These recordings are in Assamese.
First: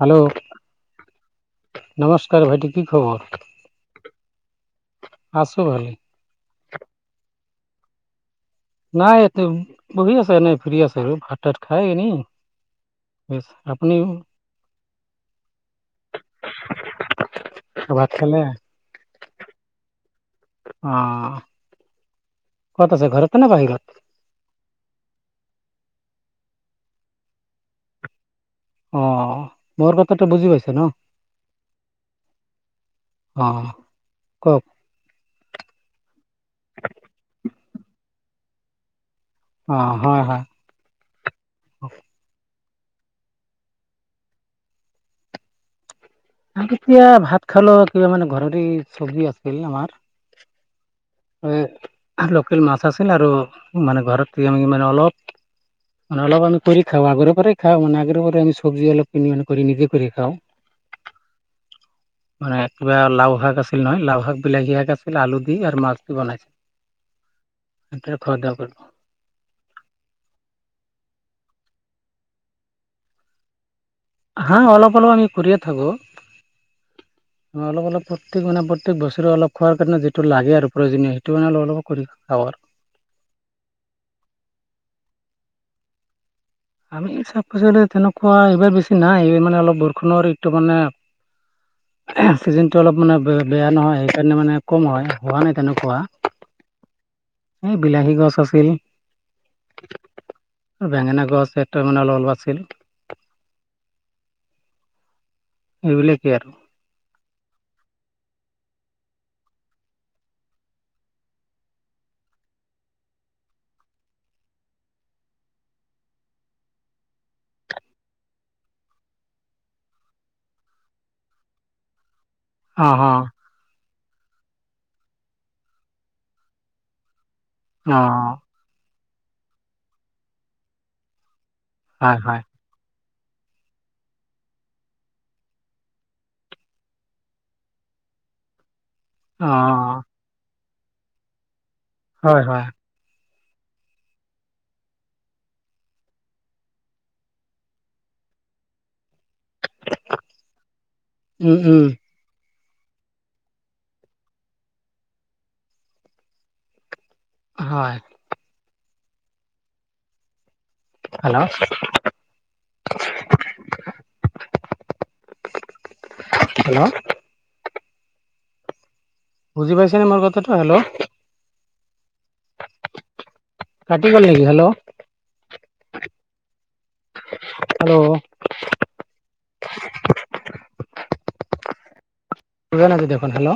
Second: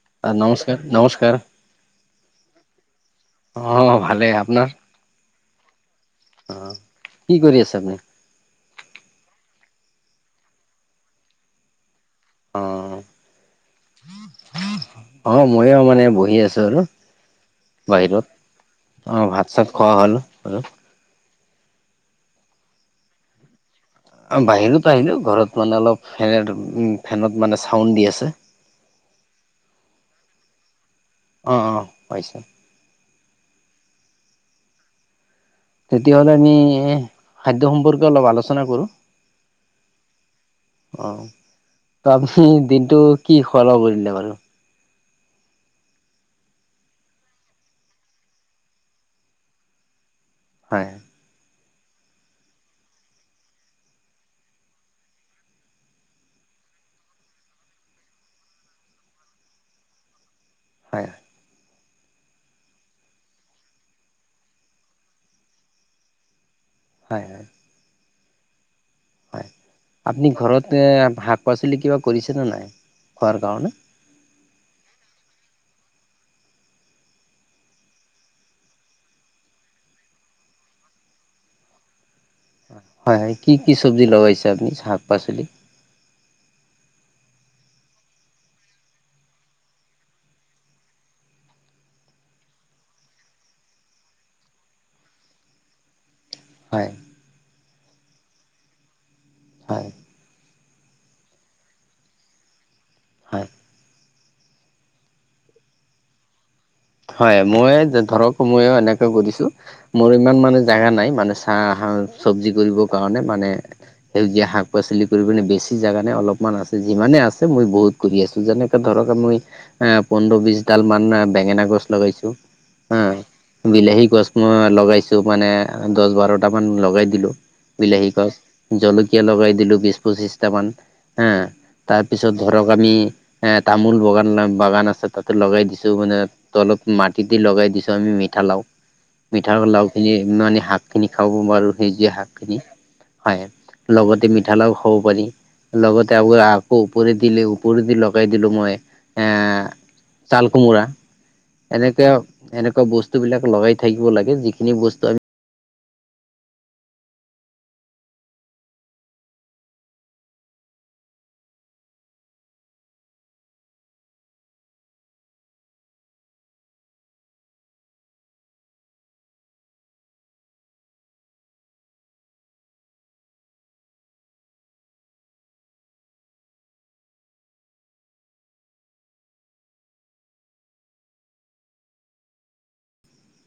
হেল্ল' নমস্কাৰ! নমস্কাৰ ভাইটি কি খবৰ অ' ভালেই আপোনাৰ? আছো ভালে। অ' কি কৰি আছে আপুনি? নাই ইয়াতে বহি আছো এনে ফুৰি আছিলো ভাত তাত খাই এনেই। অ'। [unintelligible] আপুনি অ' ময়ো মানে বহি আছো আৰু। ভাত খালে বাহিৰত অ' ভাত চাত খোৱা হ'ল আৰু। অ'। ক'ত আছা ঘৰত নে বাহিৰত? আ, বাহিৰত আহিলোঁ ঘৰত মানে অলপ ফেন ফেনত মানে চাউণ্ড দি আছে। অ, মোৰ কথাটো বুজি পাইছে ন। অ, হৈছে। অ, কওক তেতিয়াহ'লে আমি খাদ্য সম্পৰ্কে অলপ আলোচনা কৰোঁ। অ। [unintelligible] অ, ত আপুনি দিনটো কি খোৱা লোৱা কৰিলা বাৰু? এতিয়া ভাত খালো কিবা মানে ঘৰৰে চব্জি আছিল আমাৰ। হয়। এ লোকেল মাছ আছিল আৰু মানে ঘৰত আমি মানে অলপ মানে অলপ আমি কৰি খাওঁ আগৰ পৰাই খাওঁ মান আগৰ পৰাই আমি চবজি অলপ [unintelligible] কৰি নিজে কৰি খাওঁ। হয়। মানে কিবা লাউ শাক আছিল নহয় লাউ শাক বিলাহী শাক আছিল আলু দি আৰু মাছ [unintelligible] বনাইছে। হয় হয়। [unintelligible] কৰিব। হয় আপুনি ঘৰত শাক পাচলি কিবা কৰিছেনে নাই খোৱাৰ কাৰণে? হা, অলপ অলপ আমি কৰিয়ে থাকোঁ। [inaudible] অলপ অলপ প্ৰত্যেক মানে প্ৰত্যেক বছৰে অলপ খোৱাৰ কাৰণে যিটো লাগে আৰু প্ৰয়োজনীয় সেইটো কাৰণে ললোঁ। অলপ অলপ কৰি [unintelligible] হয়-হয় কি কি চব্জি লগাইছা তুমি শাক পাচলি? আমি শাক পাচলি তেনেকুৱা এইবাৰ বেছি নাই এইবাৰ মানে অলপ বৰষুণৰ এইটো মানে [inaudible] ছিজনটো অলপ মানে ব বেয়া নহয়। সেইকাৰণে মানে কম হয়। হোৱা নাই তেনেকুৱা। হয়। এই বিলাহী গছ আছিল। হয় বেঙেনা গছ। হেইটো মানে অলপ অলপ আছিল। হয় এইবিলাকেই আৰু হয়, মই ধৰক মইয়ো এনেকে কৰিছোঁ। মোৰ ইমান মানে জেগা নাই। মানে চাহ চবজি কৰিবৰ কাৰণে মানে সেউজীয়া শাক পাচলি কৰিবলৈ বেছি জাগা নাই। অলপমান আছে। যিমানে আছে মই বহুত কৰি আছোঁ। যেনেকে ধৰক‌ মই এহ পোন্ধৰ বিশ ডাল মান বেঙেনা গছ লগাইছো। হা অহ অহ বিলাহী গছ মই লগাইছো। মানে দছ বাৰটা মান লগাই দিলোঁ। অ অ বিলাহী গছ। জলকীয়া লগাই দিলোঁ বিচ পঁচিশ টা মান হা, হয় তাৰপিচত হয় ধৰক আমি এহ তামোল বাগান বাগান আছে। তাতে লগাই দিছোঁ। মানে তলত মাটি দি লগাই দিছোঁ। আমি মিঠা লাও অ মিঠা লাওখিনি মানে শাক খিনি খাব পাৰোঁ। সেইজীয়া শাক হয় খিনি হয় হয়, লগতে মিঠালাও খাব পাৰি। লগতে আকৌ, আকৌ ওপৰে দিলেও ওপৰেদি লগাই দিলো মই, এহ চাল কোমোৰা উম উম এনেকে এনেকুৱা বস্তুবিলাক লগাই থাকিব লাগে। যিখিনি বস্তু আমি হয়। হেল্ল। হেল্ল। বুজি পাইছে নে? মোৰ কথাটো হেল্ল কাটি গল নেকি, হেল্ল। হেল্ল। বুজা নাই দেখোন। হেল্ল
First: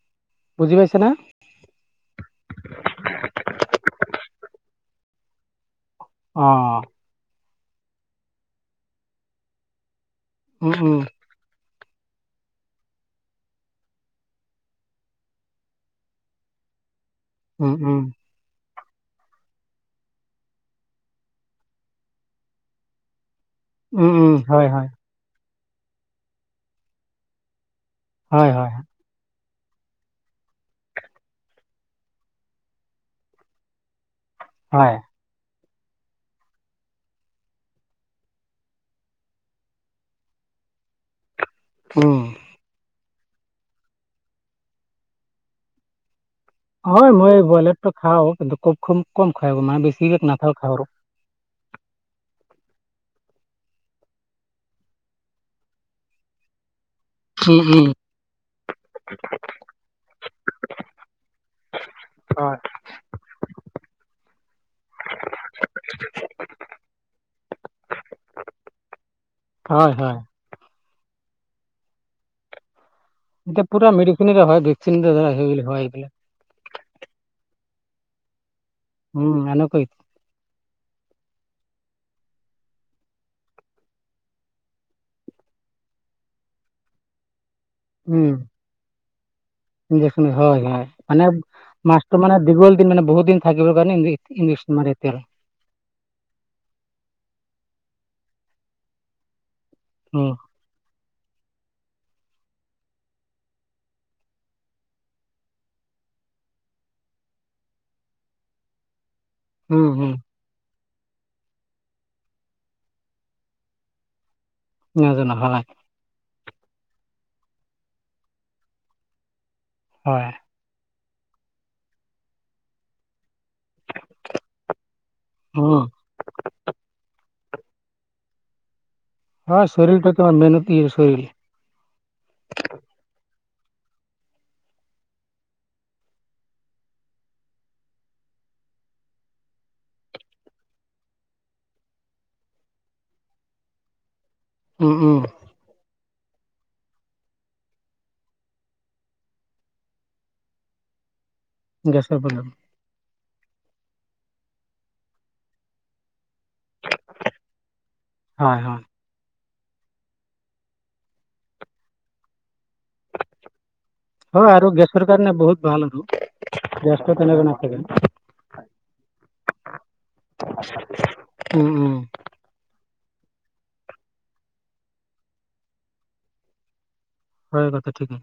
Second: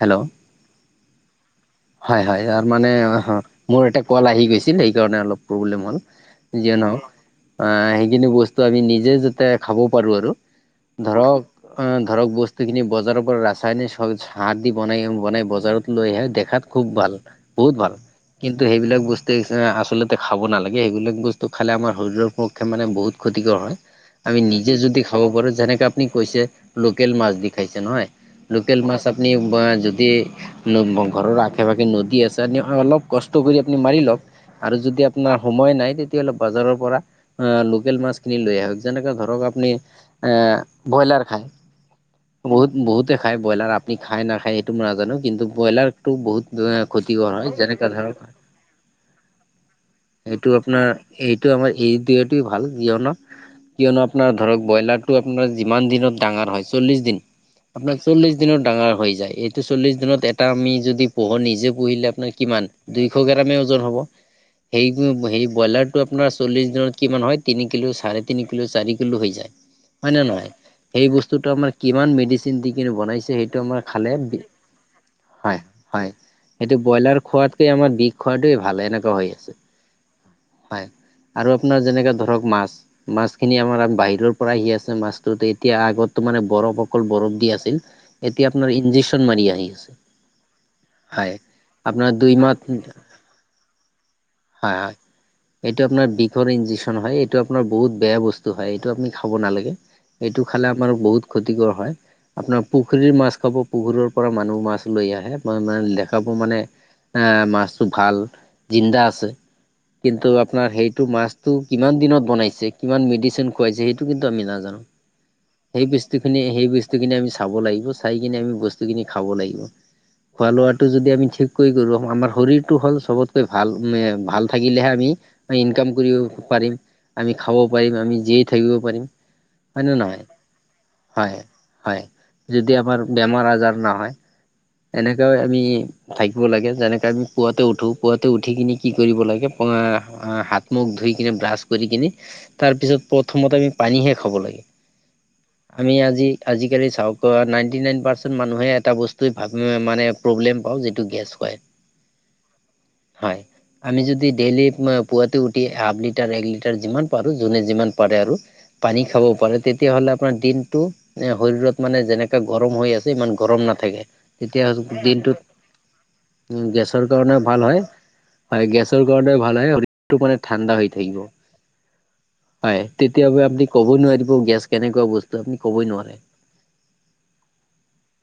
হেল্ল বুজি পাইছানা? হয় হয়। তাৰ মানে অহ, মোৰ এটা কল আহি গৈছিল। সেই কাৰণে অলপ প্ৰব্লেম হল। অ যিয়ে নহক, আহ সেইখিনি বস্তু আমি নিজে যাতে খাব পাৰোঁ আৰু উম উম ধৰক অহ ধৰক বস্তুখিনি বজাৰৰ পৰা ৰাসায়নিক সাৰ দি বনাই বনাই বজাৰত লৈ আহে। দেখাত খুব ভাল উম বহুত ভাল। উম কিন্তু সেইবিলাক বস্তু আচলতে খাব নালাগে। সেইবিলাক বস্তু খালে আমাৰ শৰীৰৰ পক্ষে মানে বহুত ক্ষতিকৰ হয়। উম উম আমি হয় নিজে হয় যদি খাব পাৰোঁ, যেনেকে আপুনি কৈছে লোকেল মাছ দি খাইছে নহয়। হয় হয় লোকেল মাছ আপুনি যদি ঘৰৰ কেবাকে নদী আছে‌। তেনেহলে অলপ কষ্ট কৰি আপুনি মাৰি লওক আৰু হয় যদি নাই সময় নাই। তেতিয়াহলে বাজাৰৰ পৰা আহ লোকেল মাছ কিনি লৈ আহক যেনেকে ধৰক আপুনি এহ ব্ৰইলাৰ খায়। উম। বহুত বহুতে খাই ব্ৰইলাৰ আপুনি খাই নাখায় এইটো মই নাজানো। কিন্তু ব্ৰইলাৰটো বহুত হয়, ক্ষতিকৰ মই যেনেকা ব্ৰইলাৰটো ধৰক খাওঁ। কিন্তু খুব খুব কম খাই মানে বেছি এইটো নাখাওঁ আপোনাৰ আৰু এইটো আমাৰ এই এইটোৱেটো ভাল কিয়নো কিয়নো আপোনাৰ ধৰক ব্ৰইলাৰটো আপোনাৰ যিমান দিনত ডাঙৰ হয়। চল্লিশ দিন উম উম আপোনাৰ চল্লিশ দিনত ডাঙৰ হৈ যায় এইটো চল্লিশ দিনত এটা আমি যদি পোহৰ নিজে পুহিলে আপোনাৰ হয় কিমান দুইশ গ্ৰামে ওজন হ'ব। হেৰি হেৰি ব্ৰইলাৰটো আপোনাৰ চল্লিছ দিনত কিমান হয় তিনি কিলো চাৰে তিনি কিলো চাৰি কিলো হৈ যায়। হয় নে নহয়। সেই বস্তুটো আমাৰ কিমান মেডিচিন দি কিনে বনাইছে। সেইটো এতিয়া আমাৰ পুৰা খালে মেডিচিনেৰে হয়। ভেকচিন ধ হয়। এইবিলাক এইটো ব্ৰইলাৰ খোৱাতকে আমাৰ বিধ খোৱাতোৱে ভাল এনেকুৱা হৈ উম আছে, এনেকৈ হয়। আৰু আপোনাৰ যেনেকে ধৰক মাছ মাছখিনি আমাৰ বাহিৰৰ পৰা আহি আছে মাছটোত এতিয়া আগতো মানে বৰফ অকল বৰফ দি আছিল এতিয়া আপোনাৰ ইনজেকচন মাৰি আহিছে এখন হয় হয় মানে আপোনাৰ মাছটো মানে দুই মাহ দীঘল দিন মানে বহুত দিন থাকিবৰ কাৰণে ইংলিছ হয় হয় মাৰে এতিয়া এইটো আপোনাৰ বিষৰ ইনজেকচন হয় এইটো আপোনাৰ বহুত বেয়া বস্তু হয় এইটো আপুনি খাব নালাগে উম এইটো খালে আমাৰ বহুত ক্ষতিকৰ হয় আপোনাৰ পুখুৰীৰ মাছ খাব পুখুৰীৰ পৰা মানুহ মাছ লৈ আহে মানে দেখাব মানে এ মাছটো ভাল জিন্দা আছে উম উম কিন্তু আপোনাৰ সেইটো মাছ টো কিমান দিনত বনাইছে কিমান মেডিচিন খোৱাইছে সেইটো কিন্তু আমি নাজানো নাজানো হয় সেই বস্তুখিনি সেই বস্তুখিনি আমি চাব লাগিব চাই কিনে আমি বস্তুখিনি খাব লাগিব হয় খোৱা লোৱাটো যদি আমি ঠিক কৰি কৰো আমাৰ শৰীৰটো হ'ল চবতকৈ ভাল মে ভাল থাকিলেহে আমি আমি উম ইনকাম কৰিব পাৰিম আমি খাব পাৰিম আমি জীয়াই থাকিব পাৰিম হয় নে শৰীৰটো নহয় কিমান মেহনটি আছে হয় হয় যদি আমাৰ বেমাৰ আজাৰ নহয় এনেকৈ আমি থাকিব লাগে যেনেকে আমি পুৱাতে উঠো পুৱাতে উঠি কিনি কি কৰিব লাগে পুৱা আ হাত মুখ ধুই কিনে ব্ৰাছ কৰি কিনি তাৰ পিছত প্ৰথমতে আমি পানীহে খাব লাগে উম উম আমি আজি আজিকালি চাওক নাইনটি নাইন পাৰ্চেন্ট মানুহে এটা বস্তুৱে ভাব উ মানে প্ৰব্লেম পাওঁ যিটো গেছ পায় গেছৰ প্ৰব্লেম হয় আমি যদি ডেইলি পুৱাতে উঠি হাফ লিটাৰ এক লিটা ৰ যিমান পাৰো যোনে যিমান পাৰে আৰু হয় হয় পানী খাবও পাৰে তেতিয়া হ'লে আপোনাৰ দিনটো এ শৰীৰত মানে যেনেকে গৰম হৈ আছে ইমান গৰম নাথাকে হয় তেতিয়া আৰু গেছৰ কাৰণে দিনটোত বহুত ভাল আৰু গেছৰ গেছটো কাৰণেও তেনেকৈ ভাল নাথাকে হয় হয় গেছৰ কাৰণে ভাল হয় শৰীৰটো মানে ঠাণ্ডা হৈ থাকিব উম উম হয় তেতিয়া আপুনি ক'ব নোৱাৰিব গেছ কেনেকোৱা বস্তু আপুনি কবই নোৱাৰে হয় কথা ঠিকে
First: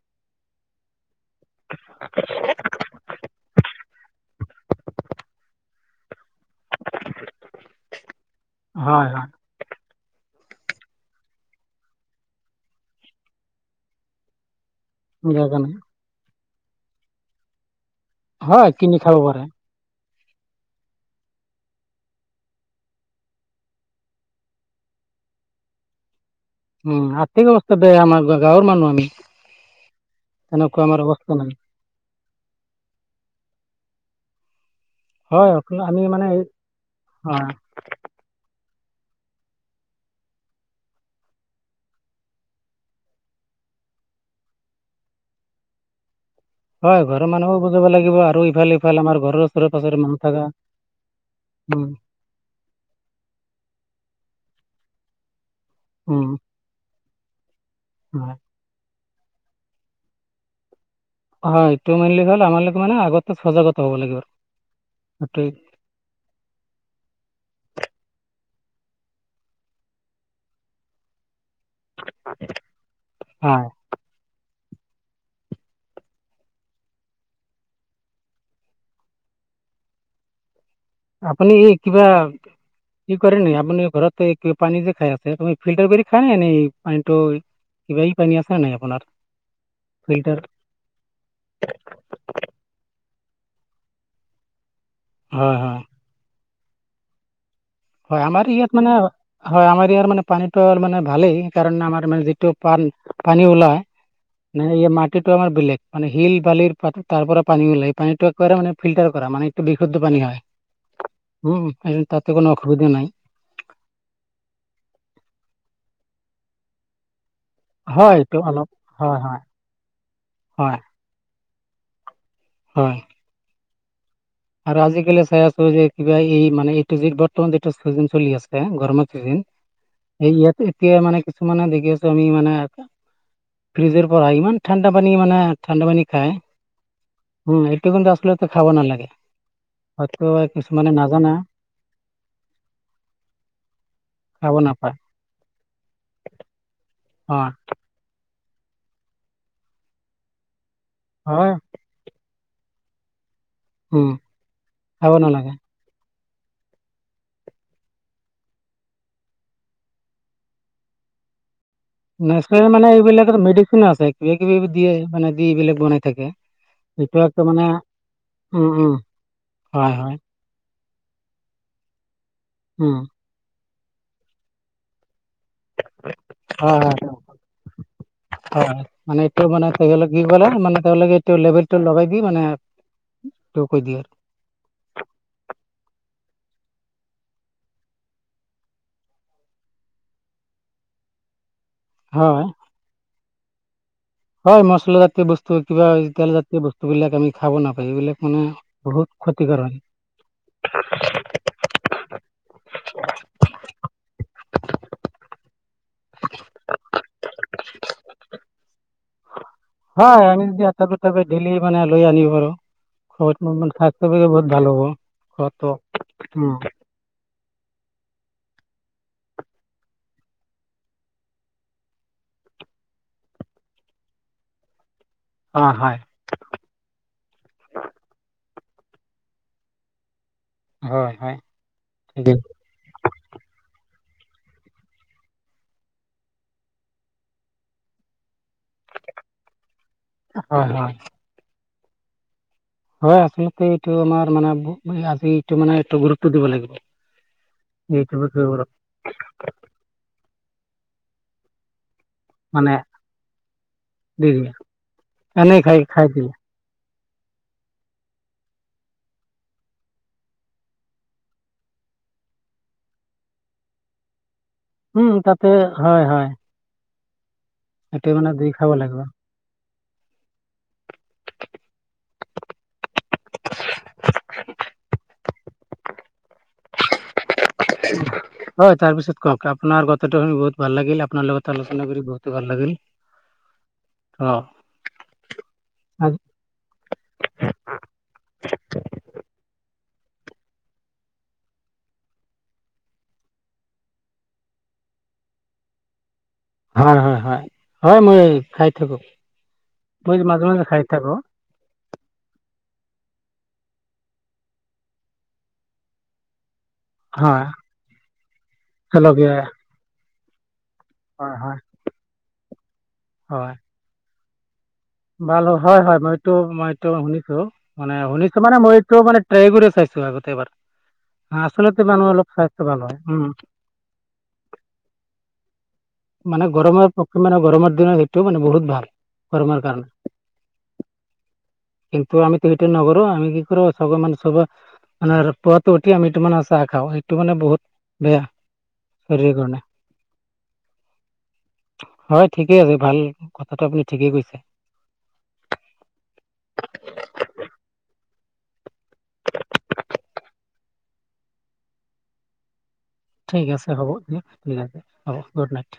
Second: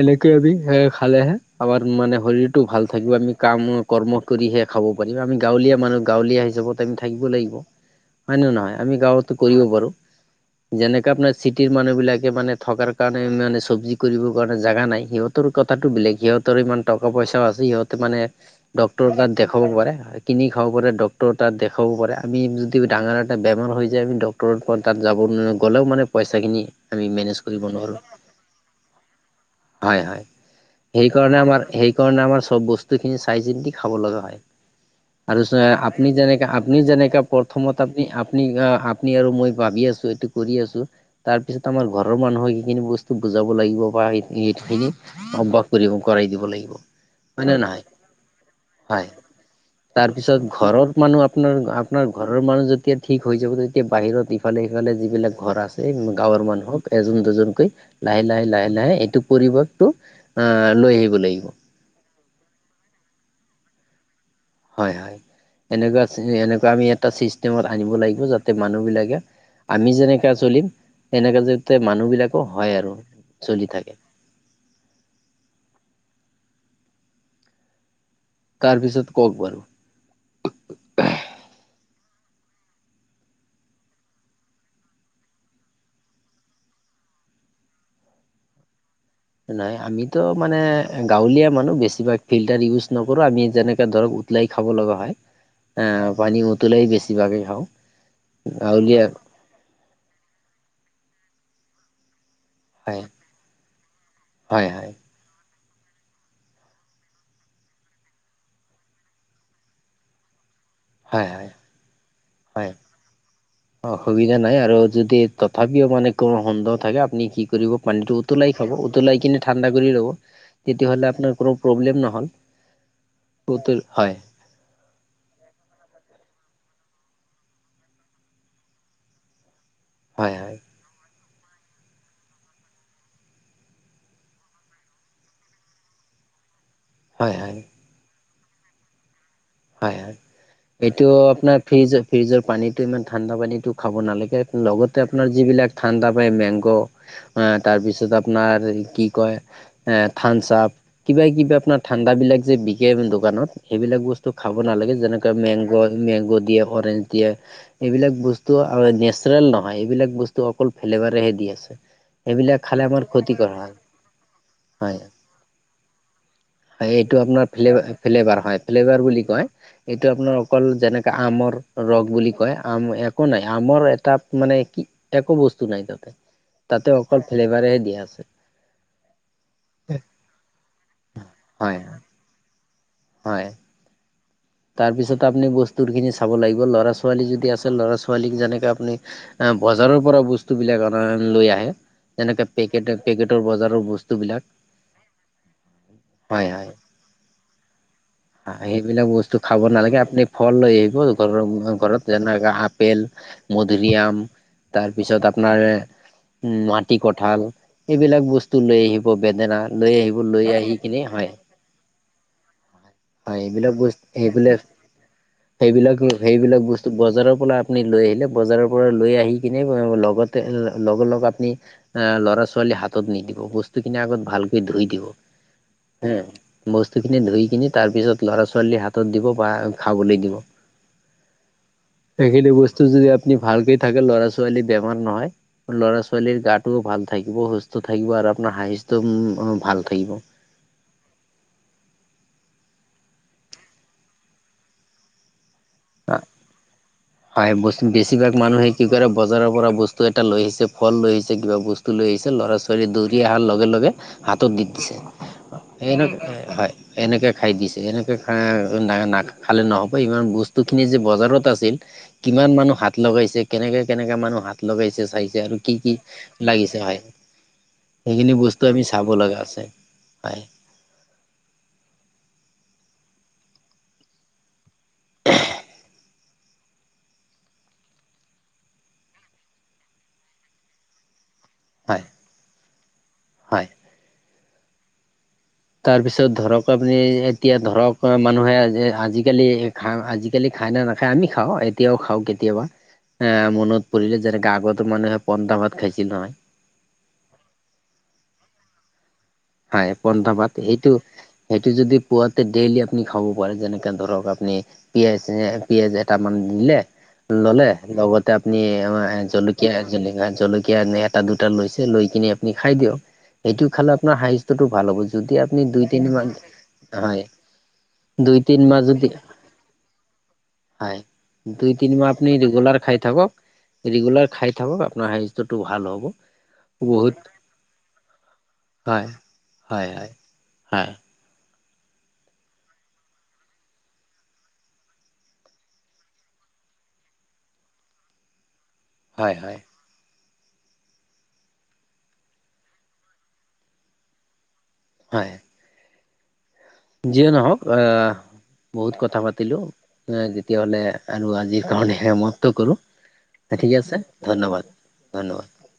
এনেকে আমি সে খালেহে আমাৰ মানে শৰীৰটো ভাল থাকিব আমি কাম কৰ্ম কৰিহে খাব পাৰিম আমি গাঁৱলীয়া মানুহ গাঁৱলীয়া হিচাপত আমি থাকিব লাগিব হয় নে নহয় সেয়া আমি হয় হয় গাৱতো কৰিব পাৰো যেনেকে আপোনাৰ চিটিৰ মানুহ বিলাকে মানে থকাৰ কাৰণে মানে চব্জি কৰিব কাৰণে জেগা নাই সিহঁতৰ সেইকাৰণে কথাটো বেলেগ সিহঁতৰ ইমান টকা পইচাও আছে সিহঁতে মানে হয় কিনি ডক্তৰ খাব তাত পাৰে দেখাব পাৰে কিনি খাব পাৰে ডক্তৰ তাত দেখাব পাৰে আমি যদি ডাঙৰ এটা বেমাৰ হৈ যায় আমি ড তাত যাবলৈ গ'লেও মানে পইচাখিনি আমি উম মেনেজ আৰ্থিক কৰিব অৱস্থা বেয়া নোৱাৰোঁ আমাৰ গাঁৱৰ মানুহ আমি হয় হয় তেনেকুৱা আমাৰ অৱস্থা সেইকাৰণে নাই আমাৰ সেইকাৰণে আমাৰ চব বস্তুখিনি চাই চিন্তি খাব লগা হয় আৰু হয় চোৱা অকল আমি আপুনি মানে হয় যেনেকা আপুনি যেনেকা প্ৰথমত তাপানি আপনি আপনি আৰু মই ভাবি আছো এইটো কৰি আছো তাৰ পিছত আমাৰ ঘৰৰ মানুহক সেইখিনি বস্তু বুজাব লাগিব বা সেই এইটো খিনি অভ্যাস কৰিব কৰাই দিব লাগিব। ঘৰৰ হয় মানুহো না নহয়? বুজাব লাগিব আৰু ইফালে ইফালে হয় আমাৰ ঘৰৰ ওচৰে পাজৰে মানুহ তাৰপিছত থাকা ঘৰত মানুহ আপোনাৰ উম আপোনাৰ ঘৰৰ মানুহ যেতিয়া ঠিক হৈ যাব তেতিয়া বাহিৰত ইফালে সিফালে যিবিলাক ঘৰ আছে উম গাঁৱৰ মানুহক এজন দুজনকৈ লাহে হয় লাহে লাহে লাহে এইটো পৰিৱেশটো অ লৈ আহিব লাগিব এইটো মানিলে হল আমাৰলোকে মানে আগতে সজাগত হব লাগিব। হয় হয় সেইটোৱে এনেকুৱা এনেকুৱা আমি এটা চিষ্টেমত আনিব লাগিব যাতে মানুহবিলাকে আমি যেনেকে চলিম তেনেকা যতে মানুহ বিলাকো হয় আৰু হয়। চলি থাকে। তাৰপিছত কওক বাৰু। আপুনি কিবা কি কৰে নি আপুনি ঘৰতে কিবা পানী যে খাই আছে, তুমি ফিল্টাৰ কৰি খাই নে এনেই পানীটো কিবাই পানী আছেনে নাই আপোনাৰ? নহয় আমিতো ফিল্টাৰ মানে গাঁৱলীয়া মানুহ বেছিভাগ ফিল্টাৰ ইউজ নকৰোঁ, আমি যেনেকে ধৰক উতলাই খাব লগা হয়। হয় হয়। আহ পানী উতুলাই বেছিভাগে খাওঁ। হয় আমাৰ ইয়াত মানে গাঁৱলীয়া হয় আমাৰ ইয়াৰ মানে পানীতটো মানে ভালেই কাৰণ আমাৰ মানে যিটো পান হয় পানী ওলাই হয় হয় মানে ই মাট টো আমাৰ বেলেগ, মানে শিল বালিৰ পাত তাৰ পৰা পানী ওলাই পানীটো একেবাৰে মানে ফিল্টাৰ কৰা, মানে বিশুদ্ধ পানী হয়। হয় হয় উম, এই তাতে কোনো হয়। অসুবিধা নাই অসুবিধা নাই আৰু যদি তথাপিও মানে কো সুন্দৰ থাকে আপুনি কি কৰিব হয় পানীটো এইটো উতলাই অলপ খাব, হয় উতলাই হয় কিনে ঠাণ্ডা কৰি লব, হয় তেতিয়া হলে আপোনাৰ কোনো প্ৰব্লেম নহল। হয়। ভৌতিৰ হয়। আৰু আজিকালি চাই আছো যে কিবা এই মানে এইটো যি বৰ্তমান এইটো চিজন চলি আছে, গৰমৰ চিজিন হয় হয় ইয়াত এতিয়া মানে কিছুমানে দেখি আছো আমি মানে ফ্ৰিজৰ পৰা ইমান ঠাণ্ডা পানী মানে ঠাণ্ডা পানী খায়। হয় হয় উম হয় এই কন্তা আচলতে খাব নালাগে। হয় হয়তো এক এইটো আপোনাৰ ফ্ৰিজ ফ্ৰিজৰ পানীতটো ইমান ঠাণ্ডা পানীতটো খাব নালাগে, খাব নাপায় লগত আপোনাৰ যিবিলাক ঠাণ্ডা পায় মেংগ অ অ তাৰপিছত আপ আপোনাৰ কি কয় এ থানচাপ কিবা হয় কিবা আপোনাৰ ঠাণ্ডাবিলাক যে বিকে দোকানত, সেইবিলাক উম বস্তু খাব নালাগে খাব যেনেকে নালাগে মেংগ মেংগ' দিয়ে অৰেঞজ দিয়ে এইবিলাক বস্তু নেচাৰেল নহয়, এইবিলাক বস্তু অকল ফেলেবাৰেহে দি আছে। সেইবিলাক নেচাৰেল খালে মানে আমাৰ এইবিলাক ক্ষতিকৰ হয় মেডিচিন আছে কিবা কিবি দিয়ে, হয় মানে দি এইবিলাক বনাই থাকে। হয় এইটো আপোনাৰ একদম মানে ফ্লেভাৰ হয় উম উম ফ্লেভাৰ বুলি কয়। হয় এইটো হয় আপোনাৰ অকল যেনেকে আমৰ ৰস বুলি কয় আম উম এক একো নাই আমাৰ এটা মানে কি একো বস্তু নাই তাতে। হয় তাতে হয় অকল ফ্লেভাৰেহে দিয়া আছে। হয় মানে এইটো মানে কি কলে মানে তেওঁলোকে এইটো লেবেলটো হয় লগাই দি মানে হয়। টো কৈ দিয়ে। তাৰপিছত আপুনি বস্তুৰখিনি চাব লাগিব ল'ৰা ছোৱালী যদি আছে ল'ৰা ছোৱালীক যেনেকে আপুনি অ বজাৰৰ পৰা বস্তু বিলাক অনা লৈ আহে, হয় যেনেকে পেকেট পেকেটৰ বজাৰৰ বস্ত- হয় মচলা জাতীয় বস্তু কিবা তেল হয় জাতীয় হয় বস্তু বিলাক আমি খাব নাপায়, এইবিলাক মানে সেইবিলাক বহুত বস্তু ক্ষতিকৰ খাব হয় নালাগে, আপুনি ফল লৈ আহিব ঘৰৰ ঘৰত যেনেকা আপেল, মধুুৰিআম তাৰপিছত আপোনাৰ উম, নোৱাটি কঁঠাল এইবিলাক বস্তু লৈ আহিব বেদেনাৰ লৈ আহিব হয় আমি লৈ যদি আহি এটা কিনে দুটাকৈ হয়, ডেইলি মানে লৈ আনিব পাৰো ঘৰত হয়', এইবিলাক স্বাস্থ্য বস্ত- বাবে বহুত সেইবিলাক ভাল হ'ব ঘৰতো সেইবিলাক উম, সেইবিলাক বচ টো বজাৰৰ পৰা আপুনি লৈ আহিলে, বজাৰৰ পৰা লৈ আহি কিনে লগতে লগ-লগ আপনি আহ ল'ৰা- ছোৱালী হাতত নিদিব, বস্তুখিনি আগত ভালকে ধুই দিব। অ হয়। বস্তু খিনি ধুই কিনি তাৰ পিছত ল'ৰা ছোৱালী হাতত দিব বা খাবলৈ দিব। হয় হয় ঠিকেই এইখিনি বস্তু যদি আপুনি ভালকে থাকে ল'ৰা-ছোৱালী বেমাৰ নহয়। ল'ৰা ছোৱালীৰ গাটোও ভাল থাকিব, সুস্থ থাকিব আৰু আপোনাৰ হাহিস্থ উম ভাল থাকিব। হয় হয়। হয় আচলতে এইটো আমাৰ মানে আজি এইটো মানে এইটো গুৰুত্ব দিব লাগিব হয় বস্তু এইটো বেছিভাগ মানুহে বিষয়বোৰত কি কৰে বজাৰৰ পৰা বস্তু এটা লৈ আহিছে, ফল লৈ আহিছে কিবা বস্তু টো লৈ আহিছে মানে ল'ৰা-ছোৱালী দৌৰি অহাৰ লগে লগে হাতত দি দিছে। এনেই খাই খাই সেইটোত দিয়ে হয়। এনেকে খাই দিছে এনেকে খা না- নাখালে নহ'ব ইমান ব বস্তু খিনি যে বজাৰত আছিল, কিমান মানুহ হাত লগাইছে কেনেকে-কেনেকে মানুহ হাত লগাইছে, উম চাইছে তাতে আৰু কি-কি হয় হয় লাগিছে হয়। সেইটো মানে সেইখিনি দি বস্তুএ খাব আমি লাগিব চাব লগা আছে হয়। [inaudible] হয়, তাৰ পিছত ক'ক আপোনাৰ কথাটো শুনি বহুত ভাল লাগিল আপোনাৰ লগত আলোচনা হয় কৰি বহুতো ভাল লাগিল হয় [inaudible] অহ। তাৰপিছত ধৰক আপনি এতিয়া ধৰক মানুহে আজিকালি ঘা আজিকালি খাই না নাখায় আমি খাওঁ, এতিয়াও খাওঁ কেতিয়াবা। এ মনত পৰিলে যেনেকা আগতো মানুহে পনতা ভাত খাইছিল হয়। হয়', হয়', হয়', হয় ', মই খাই থাকো হয় মই পন্থা মাজে ভাত মাজে খাই সেইটো থাকো। সেইটো যদি পুৱাতে ডেইলি আপুনি খাব পাৰে যেনেকে ধৰক আপনি পিয়াজে পিয়াজ এটামান দিলে হয় ললে, লগতে আপুনি এ জলকীয়া -জলকীয়া -জলকীয়া এটা হয় দুটা হয় লৈছে লৈ কিনি আপনি খাই দিয়ক হয় এইটো খালে আপোনাৰ হাহিষ্ট্যটো ভাল হ'ব যদি ভাল আপুনি হয়', দুই হয় ', তিনি মাহ মইতো- মইতো হয় শুনিছো মানে দুই শুনিছো মানে তিনি মাহ মইতটো যদি মানে ট্ৰাই কৰি চাইছো। আগতে এবাৰ হয় দুই আচলতে তিনি মাহ [unintelligible] অলপ আপুনি স্বাস্থ্য ৰেগুলাৰ ভাল খাই হয়। থাকক ৰেগুলাৰ খাই থাকক আপোনাৰ সাহিষ্ট্যটো ভাল হ'ব। মানে গৰমৰ বহুত [unintelligible] মানে গৰমৰ দিনৰ সেইটো মানে বহুত ভাল, হয় গৰমৰ হয় হয় কাৰণে। হয় কিন্তু আমিটো সেইটো নকৰো, আমি কি কৰো চবে মানে চবে মানে পুৱাটো উঠি আমিটো মানে চাহ খাওঁ, এইটো মানে বহুত বেয়া শৰীৰ হয় হয় কাৰণে। হয়, ঠিকেই আছে ভাল কথাটো আপুনি ঠিকেই কৈছে। হয়। যিয়ে নহওঁক আহ বহুত কথা পাতিলোঁ, তেতিয়াহ'লে আৰু আজিৰ কাৰণে সমাপ্ত কৰো। ঠিক ঠিকে হ'ব আছে দিয়ক, ঠিক আছে হ'ব গুড ধন্যবাদ-ধন্যবাদ। নাইট